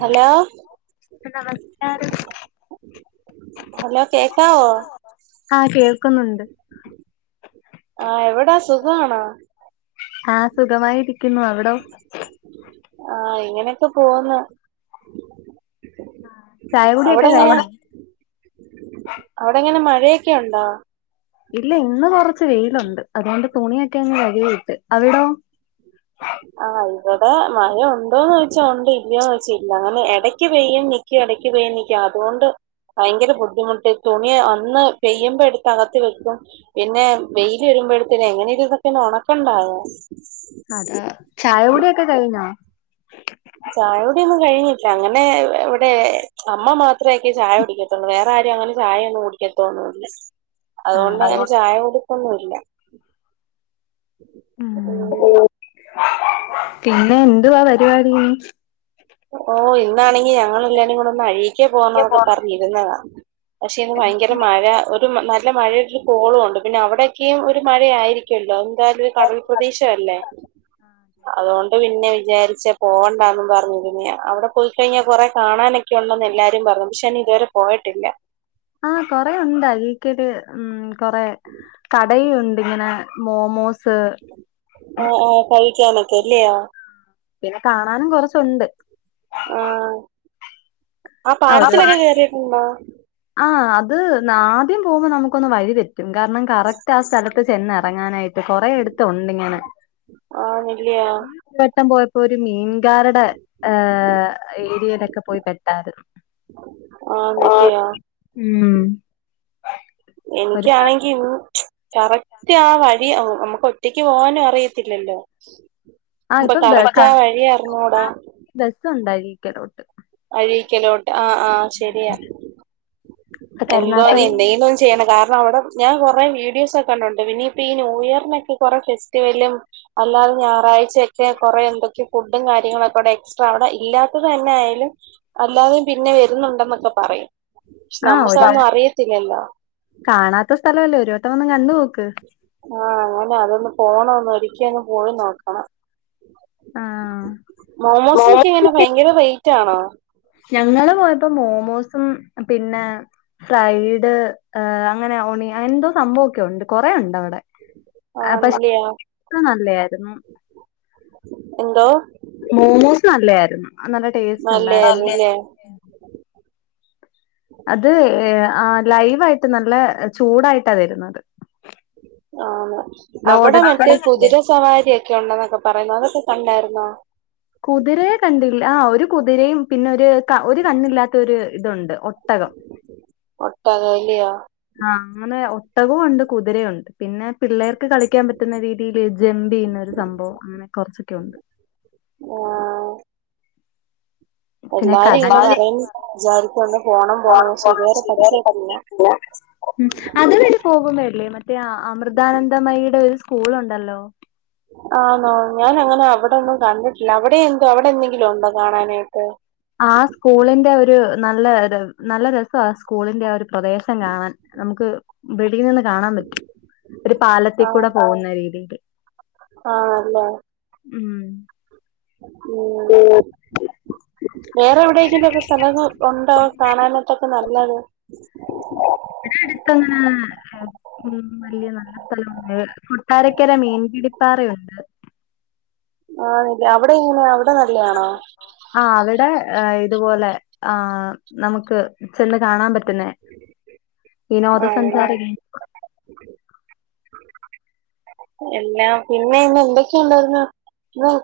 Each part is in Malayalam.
ഹലോ നമസ്കാരം ഹലോ കേക്കാവോ ആ കേൾ ആ എവിടാ സുഖണോ? ആ സുഖമായിരിക്കുന്നു അവിടോ? ആ ഇങ്ങനെയൊക്കെ പോന്ന് ചായ കുടിയൊക്കെ അവിടെങ്ങനെയാ കഴിഞ്ഞോ അവിടെങ്ങനെയാ കഴ് ഴയോക്കെ ഉണ്ടോ ഇല്ല ഇന്ന് കുറച്ച് വെയിലുണ്ട് അതുകൊണ്ട് തുണിയൊക്കെ അങ്ങ് കഴുവിട്ട് അവിടോ? [unintelligible] ആഹ് ഇവിടെ മഴ ഉണ്ടോന്ന് ചോയ്ച്ചാ ഉണ്ട് ഇല്ലയോ ചോയ്ച്ചാ ഇല്ല അങ്ങനെ ഇടക്ക് പെയ്യും നി ക്ക്എടക്പെയ്യും നിക്കും അതുകൊണ്ട് ഭയങ്കര ബുദ്ധിമുട്ട് തുണി ഒന്ന് പെയ്യുമ്പോ എടുത്ത് അകത്തി വെക്കും പിന്നെ വെയില് വരു മ്പോഴത്തേനെ എങ്ങനെങ്കിലു ഇതൊക്കെ ഒന്ന് ഉണക്കണ്ടായോ അത ചായകുടിയൊക്കെ കയിഞ്ഞോ ചായോടിയൊന്നും കഴിഞ്ഞില്ല അങ്ങനെ ഇവിടെ അമ്മ മാത്രേ യോക്കെ ചായ കുടിക്കത്തുള്ളൂ വേറെ ആരു രും അങ്ങനെ ചായ ഒന്നും കുടിക്കത്തോന്നുല്ല അതുകൊണ്ട് ആഹ് അങ്ങെനെ ചായ കുടിപ്പൊന്നും ഇല്ല ഓ ഉം പിന്നെ എന്തുവാ പരിപാടി ഓ ഇന്നാണെങ്കി ഞങ്ങളെല്ലാരും കൂടെ ഒന്ന് അഴീക്കേ പോണം എന്നൊക്കെ പറഞ്ഞിരുന്നതാ പക്ഷെ ഇന്ന് ഭയങ്കര മഴ ഒരു നല്ല മഴ കോളുണ്ട് പിന്നെ അവിടെക്കിം ഒരു മഴ ആയിരിക്കുവല്ലോ [unintelligible] കടൽ പ്രദേശല്ലേ അതൊണ്ട് പി പിന്നെ വിചാരിച്ച പോകണ്ടാന്ന് പറഞ്ഞ അവിടെ പോയിക്കഴിഞ്ഞാ കൊറെ കാണാനൊക്കെ ഉണ്ടെന്ന് എല്ലാരും പറഞ്ഞു പക്ഷെനാ ഇതുവരെ പോയിട്ടില്ല ആ കൊറെയുണ്ട് അഴിക്കല് മ് കൊറെ കടയുംണ്ട് ഇങ്ങനെ മോമോസ് ഓ ഓ കഴിക്കാനൊക്കെല്ലയോ പിന്നെ കാണാനും കൊറച്ചുണ്ട് ആ ആ പാലത്തിലോക്കെ കേയറിയിട്ടുണ്ടോ? ആ അത് ന്നാദ്യം പോകുമ്പോൾ നമുക്കൊന്ന് വഴി പറ്റും കാരണം കറക്റ്റ് ആ സ്ഥലത്ത് ചെന്നിറങ്ങാനായി കൊറെ എടുത്തുണ്ട് ഇങ്ങൻ ആഹ് നെല്ലിയോ വട്ടം പോയപ്പോ ഒരു മീൻ ക്കാരുടെ ഹേ ഏരിയയിലൊക്കെ പോയി പെട്ടരുന്നു ആ നല്ലിയോ ഉം എനിക്കാണെങ്കി ഇന്ന് കറക്റ്റ് ആ വഴി നമ്മുക്ക് ഒറ്റക്ക് പോവാനും അറിയത്തില്ലല്ലോ ആഹ് ഇപ്പൊ ബസ് കറക്റ്റായ വഴി അറിഞ്ഞൂടാ ബസ് [unintelligible] ഒഴിക്കലോട്ട് ആ ആ ശരിയാ എന്തോന്ന് കരുനാപ്പള്ളി എന്തെലും ചെയ്യണം കാരണം അവിടെ ഞാൻ കൊറെ വീഡിയോസ് ഒക്കെണ്ട് പിനിയിപ്പ ഈ ന്യൂ ഇയറിനൊക്കെ കൊറെ ഫെസ്റ്റിവലും അല്ലാതെ ഞായറാഴ്ചൊക്കെ കൊറെ എന്തൊക്കെ ഫു കാര്യങ്ങളൊക്കെ അവിടെ എക്സ്ട്രാ അവിടെ ഇല്ലാത്തത് തന്നെ ആയാലും അല്ലാതെയും പിന്നെ വരുന്നുണ്ടെന്നൊക്കെ പറയും പക്ഷെ ആ ഒ നമുക്കതൊന്നും അറിയത്തില്ലല്ലോ കാണാത്ത സ്ഥലല്ലേ ഒരുവട്ടം വന്ന് കണ്ടു നേക്ക് ആ അങ്ങനെ അതൊന്ന് പോണന്ന് ഒരിക്കല ഒന്ന് പോയി നോക്കണം ആഹ് മോമോസിനൊക്കെ എങ്ങനെ ഭയങ്കര റെയ്റ്റാണോ ആണോ ഞങ്ങള് പോയപ്പോ മോമോസും പിന്നെ ഫ്രൈഡ് അങ്ങനെ ഒണി അങ്ങനെന്തോ സംഭവൊക്കെ ഉണ്ട് കൊറെ ഉണ്ട് അവിടെ ആന്നില്ലയോ പക്ഷേ നല്ലതായിരുന്നു എന്തോ മോമോസ് നല്ലായിരുന്നു നല്ല ടേസ്റ്റ് ഉണ്ടായിരുന്ന് നല്ലായിരുന്നുല്ലേ അത് ആ ലൈവായിട്ട് നല്ല ചൂടായിട്ടാ വരുന്നത് ആ അവിടെ ലോഡഡ് മറ്റേ ഫ്രൈസ് കുതിരസവാരി ഒക്കെ ഉണ്ടെന്നൊക്കെ പറയുന്ന അതൊക്കെ കണ്ടായിരുന്നോ? കുതിരയെ കണ്ടില്ല ആ ഒരു കുതിരയും പിന്നെ ഒരു ഒരു കണ്ണില്ലാത്ത ഒരു ഇതുണ്ട് ഒട്ടകം ഒട്ടകല്ലയോ ആ അങ്ങനെ ഒ ഒട്ടകവും ഉണ്ട് കുതിരയ ഉണ്ട് പിന്നെ പിള്ളേർക്ക് കളിക്കാൻ പറ്റുന്ന രീതിയിൽ ജെംമ്പി എന്നൊരു സംഭവം അങ്ങനെ കുറച്ചൊക്കെ ഉണ്ട് ഒ ആ പിന്നെ ക ഇങ്ങനെ പറ പറയുന്ന വിചാരിക്കൊണ്ട് പോണം പക്ഷെ പോണം ഇതുവരെ പോ പറ്റിയിട്ടില്ല [unintelligible] ഉം അത് വരെ പോകുമ്പ അല്ലേ മറ്റേ അയാ അമൃതാനന്ദമയുടെ ഒരു സ്കൂളുണ്ടല്ലോ ആണോ ഞാനങ്ങനെ അവിടൊന്നും കണ്ടിട്ടില്ല അവിടെ എന്തോ അവിടെ എന്തെങ്കിലും ഉണ്ടോ കാണാനായിട്ട് ആ സ്കൂളിന്റെ ഒരു നല്ല നല്ല രസം ആ സ്കൂളിന്റെ ഒരു പ്രദേശം കാണാൻ നമുക്ക് അ നിന്ന് കാണാൻ പറ്റും ഒരു പാലത്തിക്കൂടെ പോകുന്ന രീതിൽ ആ അല്ലേ ഉം ഉം വേറെ എവിടെയെങ്കിലും ഒക്കെ സ്ഥലം ഉണ്ടോ കാണാനായിട്ടൊക്കെ നല്ലത് ഇവിടെ അടുത്ത്ങ്ങന ഉ വലിയ നല്ല സ്ഥല കൊട്ടാരക്കര മീന് പിടിപ്പാറയുണ്ട് അന്ന്ല്ലേ അവിടെ ഇങ്ങനെ അവിടെ നല്ലയാണോ ആ അവിടെ ഇതുപോലെ ആ നമുക്ക് ചെന്ന് കാണാൻ പറ്റുന്നേ ആണല്ലേ വിനോദസഞ്ചാരിക [inaudible]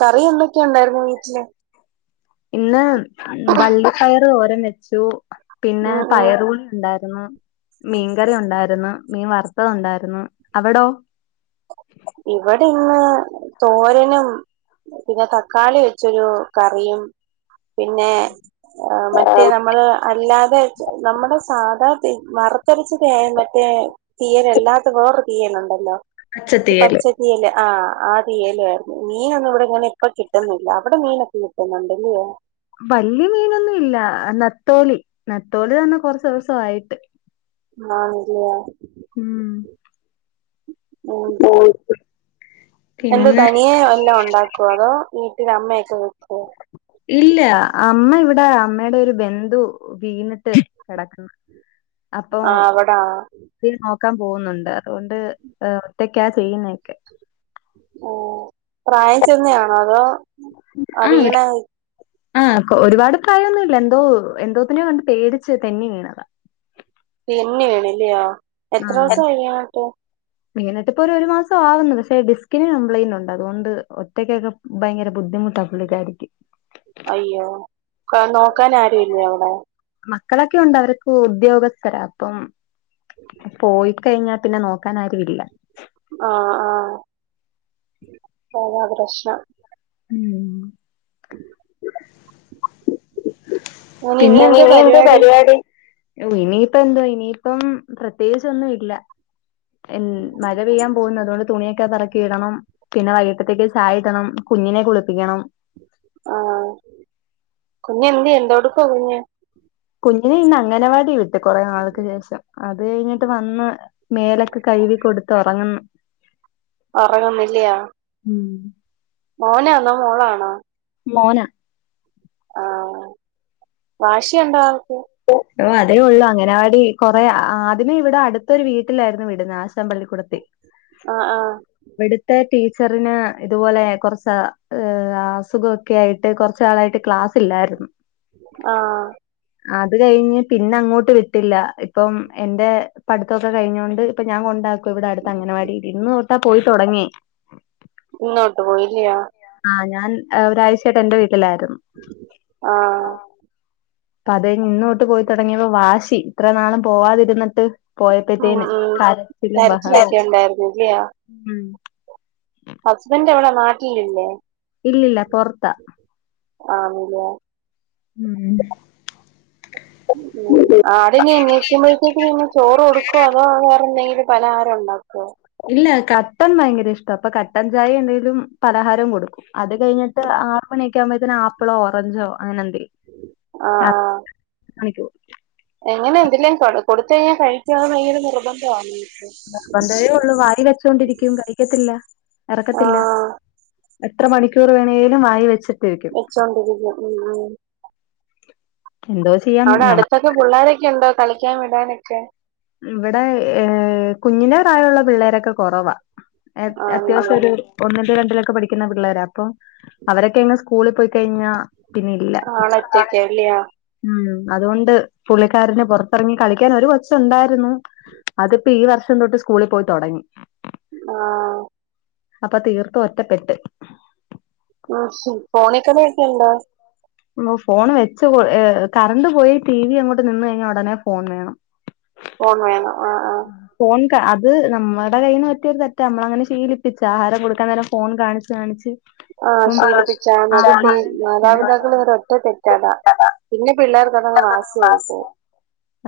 കറി എന്തൊക്കെ ഉണ്ടായിരുന്നു വീട്ടില് ഇന്ന് വള്ളിപ്പയർ ഓര വെച്ചു പിന്നെ ഉം ഉം പയറുക ഉണ്ടായി മീൻകറി ഉണ്ടായിരുന്നു മീൻ വറുത്തത ഉണ്ടായിരുന്നു അവിടോ ഇവിടെന്ന് തോരനും പിന്നെ തക്കാളി വെച്ചൊരു കറിയും പിന്നെ മറ്റേ നമ്മള് അല്ലാതെ നമ്മുടെ സാധാ മറുത്തരിച്ചത് മറ്റേ തീയൻല്ലാത്ത വേറ തീയനുണ്ടല്ലോ? ഇ പച്ചത്തീയല് പച്ചതിയല് ആഹ ആ തീയല് ആയിരുന്നു മീനൊന്നും ഇവിടെ ഇങ്ങനെ ഇപ്പ കിട്ടുന്നില്ല അവിടെ മീനൊക്കെ കിട്ടുന്നുണ്ടല്ലേ വല്യ മീനൊന്നും ഇല്ല നത്തോലി നത്തോലി തന്നെ കൊറച്ച് ദിവസയിട്ട് ആന്ന് ഇല്ലേയ ഉം ഉം എന്ത് പിന്നെ തനിയെ എല്ലാം ഉണ്ടാക്കുവ അതോ ഈ ഇ അമ്മയക്ക ഇല്ല അമ്മ ഇവിടെ അമ്മയുടെ ഒരു ബന്ധു വീണിട്ട് കിടക്കുന്നു അപ്പൊ ആ അവിടെ നോ ക്കാൻ പോകുന്നുണ്ട് അതുകൊണ്ട് ഒറ്റക്കാ ചെയ്യുന്നൊക്കെ ആ ഒരു- അവിണ് ആ ഒരുപാട് പ്രായൊന്നു ഇല്ല എന്തോ എന്തോത്തിനെയോ കണ്ട് പേടിച്ച് തെന്നി വീണതാ തെന്നി വേണില്ലയോ എത്ര ദിവസം ആയി വിണിട്ടു വിണിനിട്ടിപ്പൊ ഒരു ഒരു മാസം ആവുന്നു പക്ഷെ ഡിസ്കിന് കംപ്ലയിന്റ് ഉണ്ട് അതുകൊണ്ട് ഒറ്റക്കൊക്കെ ഭയങ്കര ബുദ്ധിമു ട്ട പുള്ളികാരിക്ക് അയ്യോ നോക്കാൻ ആരു ഇല്ലേ അവിടെ മക്കളൊക്കെ ഉണ്ട് അവർക്ക് ഉദ്യോഗസ്ഥരാ അപ്പം പോയി കഴിഞ്ഞാൽ പിന്നെ നോക്കാൻ ആരും ഇല്ല ആ ആ അതാപ്രശ്നം ഉം. പിന്നെ ഇനി എന്ത് പരിപാടി ഓ ഇനിയിപ്പ എന്താ ഇനിയിപ്പം പ്രത്യേകിച്ച് ഒന്നും ഇല്ല മഴ പെയ്യാൻ പോകുന്നു അതുകൊണ്ട് തുണിയൊക്കെ പറക്കി ഇടണം പിന്നെ വൈക ത്തേക്ക് ചായടണം കുഞ്ഞിനെ കുളി ആ കുഞ്ഞ് എന്തേ എന്തോടുക്കാ കുഞ്ഞ് കുഞ്ഞിനെ ഇന്ന് അംഗനവാടി വിട്ട് കുറെ നാൾക്ക് ശേഷം അത് കഴിഞ്ഞിട്ട് വന്ന് മേലൊക്ക് കഴുകി കൊടുത്ത് ഉറങ്ങുന്നു ഉറകുന്നില്ലയാ ഉം മോനാന്നോ മോളാണോ മോന ആ വാശിയുണ്ട ആൾക്ക് ഓ അതേ ഉള്ളൂ അങ്ങനവാടി കൊറെ ആദ്യം ഇവിടെ അടുത്തൊരു വീട്ടിലായിരുന്നു വിടുന്ന ആശൻ പള്ളിക്കൂടത്തിൽ ആ ആ ടീച്ചറിന് ഇതുപോലെ കുറച്ച് ഏ അസുഖമൊക്കെ ആയിട്ട് കുറച്ചാളായിട്ട് ക്ലാസ് ഇല്ലായിരുന്നു ആ അത് കഴിഞ്ഞ് പിന്നെ അങ്ങോട്ട് വിട്ടില്ല ഇപ്പം എന്റെ പഠിത്തൊക്കെ കഴിഞ്ഞൊണ്ട് ഇപ്പൊ ഞാൻ കൊണ്ടാ ഇവിടെ അടുത്ത് അങ്ങനവാടി ഇന്ന് തൊട്ടാ പോയി തുടങ്ങി ഇന്നോട്ട് പോയി ഇല്ലയോ ആ ഞാ ഒരാഴ്ചട്ട് എന്റെ വിട്ടി ആ അപ്പ അത് ഇന്നോട്ട് പോയിത്തുടങ്ങിയപ്പോ വാശി ഇത്ര നാളും പോവാതിരിനിട്ട് ഉം പോയപ്പോത്തേന് ഉം കറച്ചിലും ബഹള കരച്ചിലൊക്കെ ഹസ്ബന്റ് എവിടെ നാട്ടിലില്ലേ ഇല്ലില്ല പൊറത്താ ആണില്ലേ ഉം ഉം ആടിനെ നക്കുമ്പോഴത്തേക്ക്ഇനി ചോറ് കൊടുക്കോ അതോ വേറെന്തെങ്കിലും? പലഹാരം ഉണ്ടാക്കോ ഇല്ല കട്ടൻ ഭയങ്കര ഇഷ്ട അപ്പൊ കട്ടൻ ഛായേണേലും പലഹാരം കൊടുക്കും അത് കയിഞ്ഞിട്ട് ആറ് മണി ഒക്കെ ആവുമ്പേത്തിന് ആപ്പിളോ ഓറഞ്ചോ അങ്ങനണ്ട് ആഹ് ആഹ് [unintelligible] എങ്ങനെ എന്ത്ലേം കൊ കൊടുത്തയ്ഞ്ഞ കഴിക്കോ അത് ഭയങ്കര നിർബന്ധവാ നിർബന്ധേ ഒള്ളു വായി വെച്ചോണ്ടിരിക്കും കഴിക്കത്തില്ല ഇറക്കത്തില്ല. ആഹ് എത്ര മണിക്കൂർ വേണേലും വായി വെച്ച് വെച്ചോണ്ടിരിക്കും ഉം ഉം എന്തോ ചെയ്യാം അവടെ നമ്മ അടുത്തൊക്കെ പുള്ളാരൊക്കെണ്ടോ കളിക്കാൻ വിടാനൊക്കെ? ഇവടെ ഏ കുഞ്ഞിനെ പ്രായമുള്ള പിള്ളേരൊക്കെ കൊ റവാ. ഏ ആണല്ലേ അത്യാവശ്യൊരു ഒന്നിലോ രണ്ടിലൊക്കെ പഠിക്കുന്ന പിള്ളേരാ അപ്പൊ അവരൊക്കെയങ്ങ് സ്കൂളിൽ പോയി കഴിഞ്ഞാ പിന്നെ ഇല്ല ആളൊറ്റക്കാ അല്ലയോ ഉം അതുകൊണ്ട് പുള്ളിക്കാരന് പൊറത്തിറങ്ങി കളിക്കാനൊരു കൊച്ച് ണ്ടായിരുന്നു അതിപ്പൊ ഈ വർഷം തൊട്ട് സ്കൂളി പോയി തൊടങ്ങി. ആ അപ്പൊ തീർത്ത് ഒറ്റപ്പെട്ട് ആഷി ഫോണേ കളിയൊക്കെണ്ടോ? ഉം ഫോൺ വെച്ച് ഏ കറണ്ട് പോയി ടി വി അങ്ങോട്ട് നിന്ന് കഴിഞ്ഞാ ഉടനെ ഫോൺ വേണം. ഫോൺ വേണം. ആഹ് ആഹ് ഫോൺ ല്ല അത് നമ്മടെ കയ്യീന്ന് പറ്റിയൊരു തെറ്റ. നമ്മളങ്ങനെ ശീലിപ്പിച്ച ആഹാരം കൊടുക്കാൻ നേരം ഫോൺ കാണിച്ച് കാണിച്ച് ആ ഇപ്പം ശീലിപ്പിച്ചാ അത് തേ ആഹാരം മാതാപിതാക്കൾ കഴിക്കാനായി ഒരൊറ്റ തെറ്റാടാ ഫോൺ പിന്നെ പിള്ളേർക്കതങ്ങ് വാസിയായിപ്പോ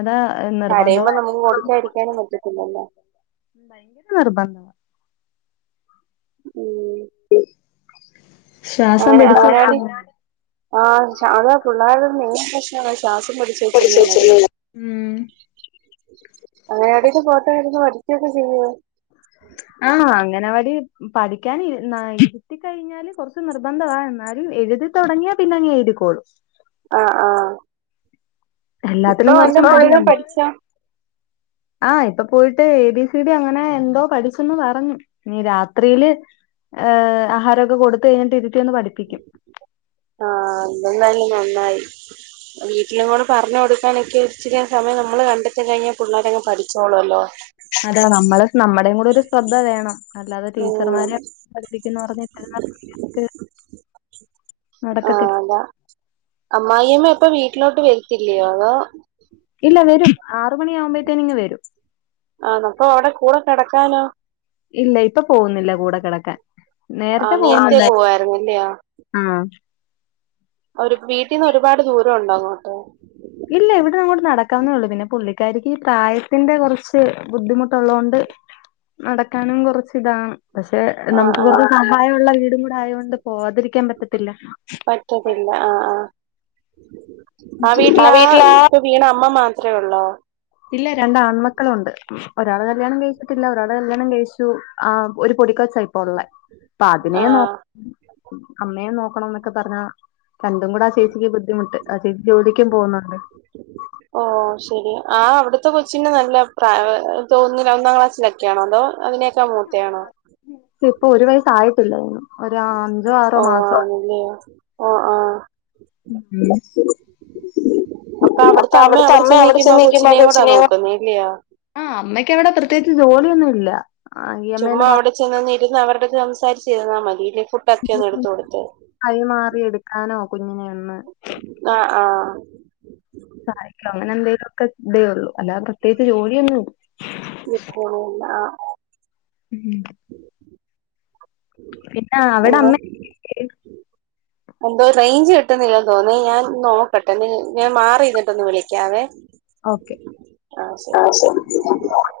അതാ നിർബന്ധം കരയുമ്പോ നമുക്ക് കൊടുക്കാതിരിക്കാനും പറ്റത്തില്ലല്ലോ. ഭയങ്കര നിർബന്ധവാ ഉം ശ്വാസം പിടിച്ചിരിക്കുന്നു ആ [unintelligible] പിള്ളേരുടെരു മെയിൻ പ്രശ്നമാ ശാസം പിടിച്ച വെച്ചിരുന്നതെ ഉം അങ്ങനെടേലും പോട്ടായിരുന്നു [unintelligible] ആ അങ് എനോല് പഠിക്കാൻ ഇരുന്നാ ഇരുത്തി കഴിഞ്ഞാല് കുറച്ച് നിർബന്ധവാ എന്നാലും എഴുതി തുടങ്ങിയ പിന്നെ അങ്ങ് എഴതിക്കോളും. അ ആ ഇപ്പൊ എല്ലാത്തിനും എല്ലാം പോയി പഠിച്ചാ ആ ഇപ്പൊ പോയിട്ട് എ ബി സി ഡി അങ്ങനെ എന്തോ പഠിച്ചന്ന് പറഞ്ഞു നി രാത്രിയില് ഹ് ആഹാരൊക്കെ കൊടുത്ത് കയ്ൻ ആ അതെന്തായാലും നന്നായി വീട്ടിലങ്ങോട് പറഞ്ഞ് കൊടുക്കാനൊക്കെ ഇച്ചിരി സമയം നമ്മള് കണ്ടെത്തി കഴിഞ്ഞാ പിള്ളാരങ്ങ് പഠിച്ചോളൊല്ലോ അതാ നമ്മള് നമ്മുടേം കൂടൊരു ശ്രദ്ധ വേണം. അല്ലാതെ ഉം ടീച്ചർമാരെ പഠിപ്പിക്കുന്നറഞ്ഞ് ഇട്ടിരുന്ന കാര്യല്ല ട്ട് ആ അതാ അമ്മായിമ്മ ഇപ്പൊ വീട്ടിലോട്ട് വരുത്തില്ലയോ അതോ ഇല്ല വരും ആറ് മണിയാകുമ്പോഴത്തേന് ഇങ്ങ് വരും ആണോ അപ്പൊ അവിടെ കൂടെ കെടക്കാനോ ഇല്ല ഇപ്പൊ പോവുന്നില്ല കൂടെ കകെടക്കാൻ ആ നേരത്തെ പോകുന്നുണ്ടാ പോവായിരുന്നല്ലയോ ആ ഒരു വീട്ടീന്ന് ഒരുപാട് ദൂര ഒണ്ടോ അങ്ങോട്ട്? ഇല്ല ഇവിട്ന്നങ്ങോട്ട് നടക്കാവുന്നേ ഒള്ളു പിന്നെ പുള്ളിക്കാരിക്ക് ഈ പ്രായത്തിന്റെ കുറച്ച് ബുദ്ധിമുട്ടൊള്ളത് കൊണ്ട് നടക്കാനും കൊറച്ച് ഇതാ പക്ഷെ ആ നമുക്ക് ആ കൊറച്ച് സഹായുള്ള വീടും കൂടെ ആയോട് പോകാതിരിക്കാൻ പറ്റത്തില്ല. പറ്റത്തില്ല ആ ആ ആ വീട്ട്ല് ആ ഇപ്പൊ വീണ അമ്മ മാത്ര ഒള്ളോ ഇല്ല രണ്ട് ആൺമക്കളുണ്ട് ഒരാള് കല്യാണം കഴിച്ചിട്ടില്ല ഒരാള്കല്യാണം കഴിച്ചു. ആ ഒരു പൊടികൊച്ചാ ഇപ്പൊ ഒള്ളെ അപ്പ അതിനേ ആ നോ അമ്മയെ നോക്കണന്നൊക്കെ പറഞ്ഞാ രണ്ടും കൂടെ ആ ചേച്ചിക്ക് ബുദ്ധിമുട്ട് ആ ചേച്ചി ജോലിക്കും പോന്നുണ്ട് ഓ ശരി ആ അവിടുത്തെ കൊച്ചിന് നല്ല പ്ര തോന്ന്‌ല ഒന്നാം ക്ലാസ്സിലൊക്കെണോ അതോ അതിനെക്കാ മൂത്തെയാണോ ഇപ്പൊ ഒരു വയസ്സ് ആയിട്ടില്ലാ തോന്നുന്നു ഒരു അഞ്ചോ ആറോ ഓ മാസം ആണല്ലയോ ഓ ആ [inaudible] പ്പ അവിടുത്തെ അമ്മേ അവിടെ ചെന്നിക്കുമ്പോ ആ കൊച്ചിനേ കൂടെ നോക്കുന്നി ല്ല്യ ആ അമ്മയ്ക്ക് അവിടെ പ്രത്യേകിച്ച് ജോലിയൊന്നും ല്ല ചുമ്മാ അവടെ ചെന്നന്ന് ഇരുന്ന് അവരട് സംസാരിച്ചിരുന്നാ മതില്ലേ പുട്ടൊക്കെ ഒന്ന് എടുത്ത് കൊടുത്ത് കൈമാറി എടുക്കാനോ കുഞ്ഞിനെ ഒന്ന് അ ആ സഹായിക്ക അങ്ങനെന്തേലാക്കെ ഇതേ ഉള്ളൂ അല്ലാതെ പ്രത്യേക്കിച്ച് ജോലിയൊന്നും ആഹ് ഉം പിന്നെ അവിടെ ഒന്ന് അമ്മേ എന്തോ റയ്ഞ്ച് കിട്ടുന്നില്ല എന്ന് തോന്നു ഞാൻ നോക്കട്ടെ നീ ഞാൻ മാറി ഇരുന്നിട്ട് ഒന്ന് വിളിക്കാവേ ഓക്കെ ആ ശരി [unintelligible]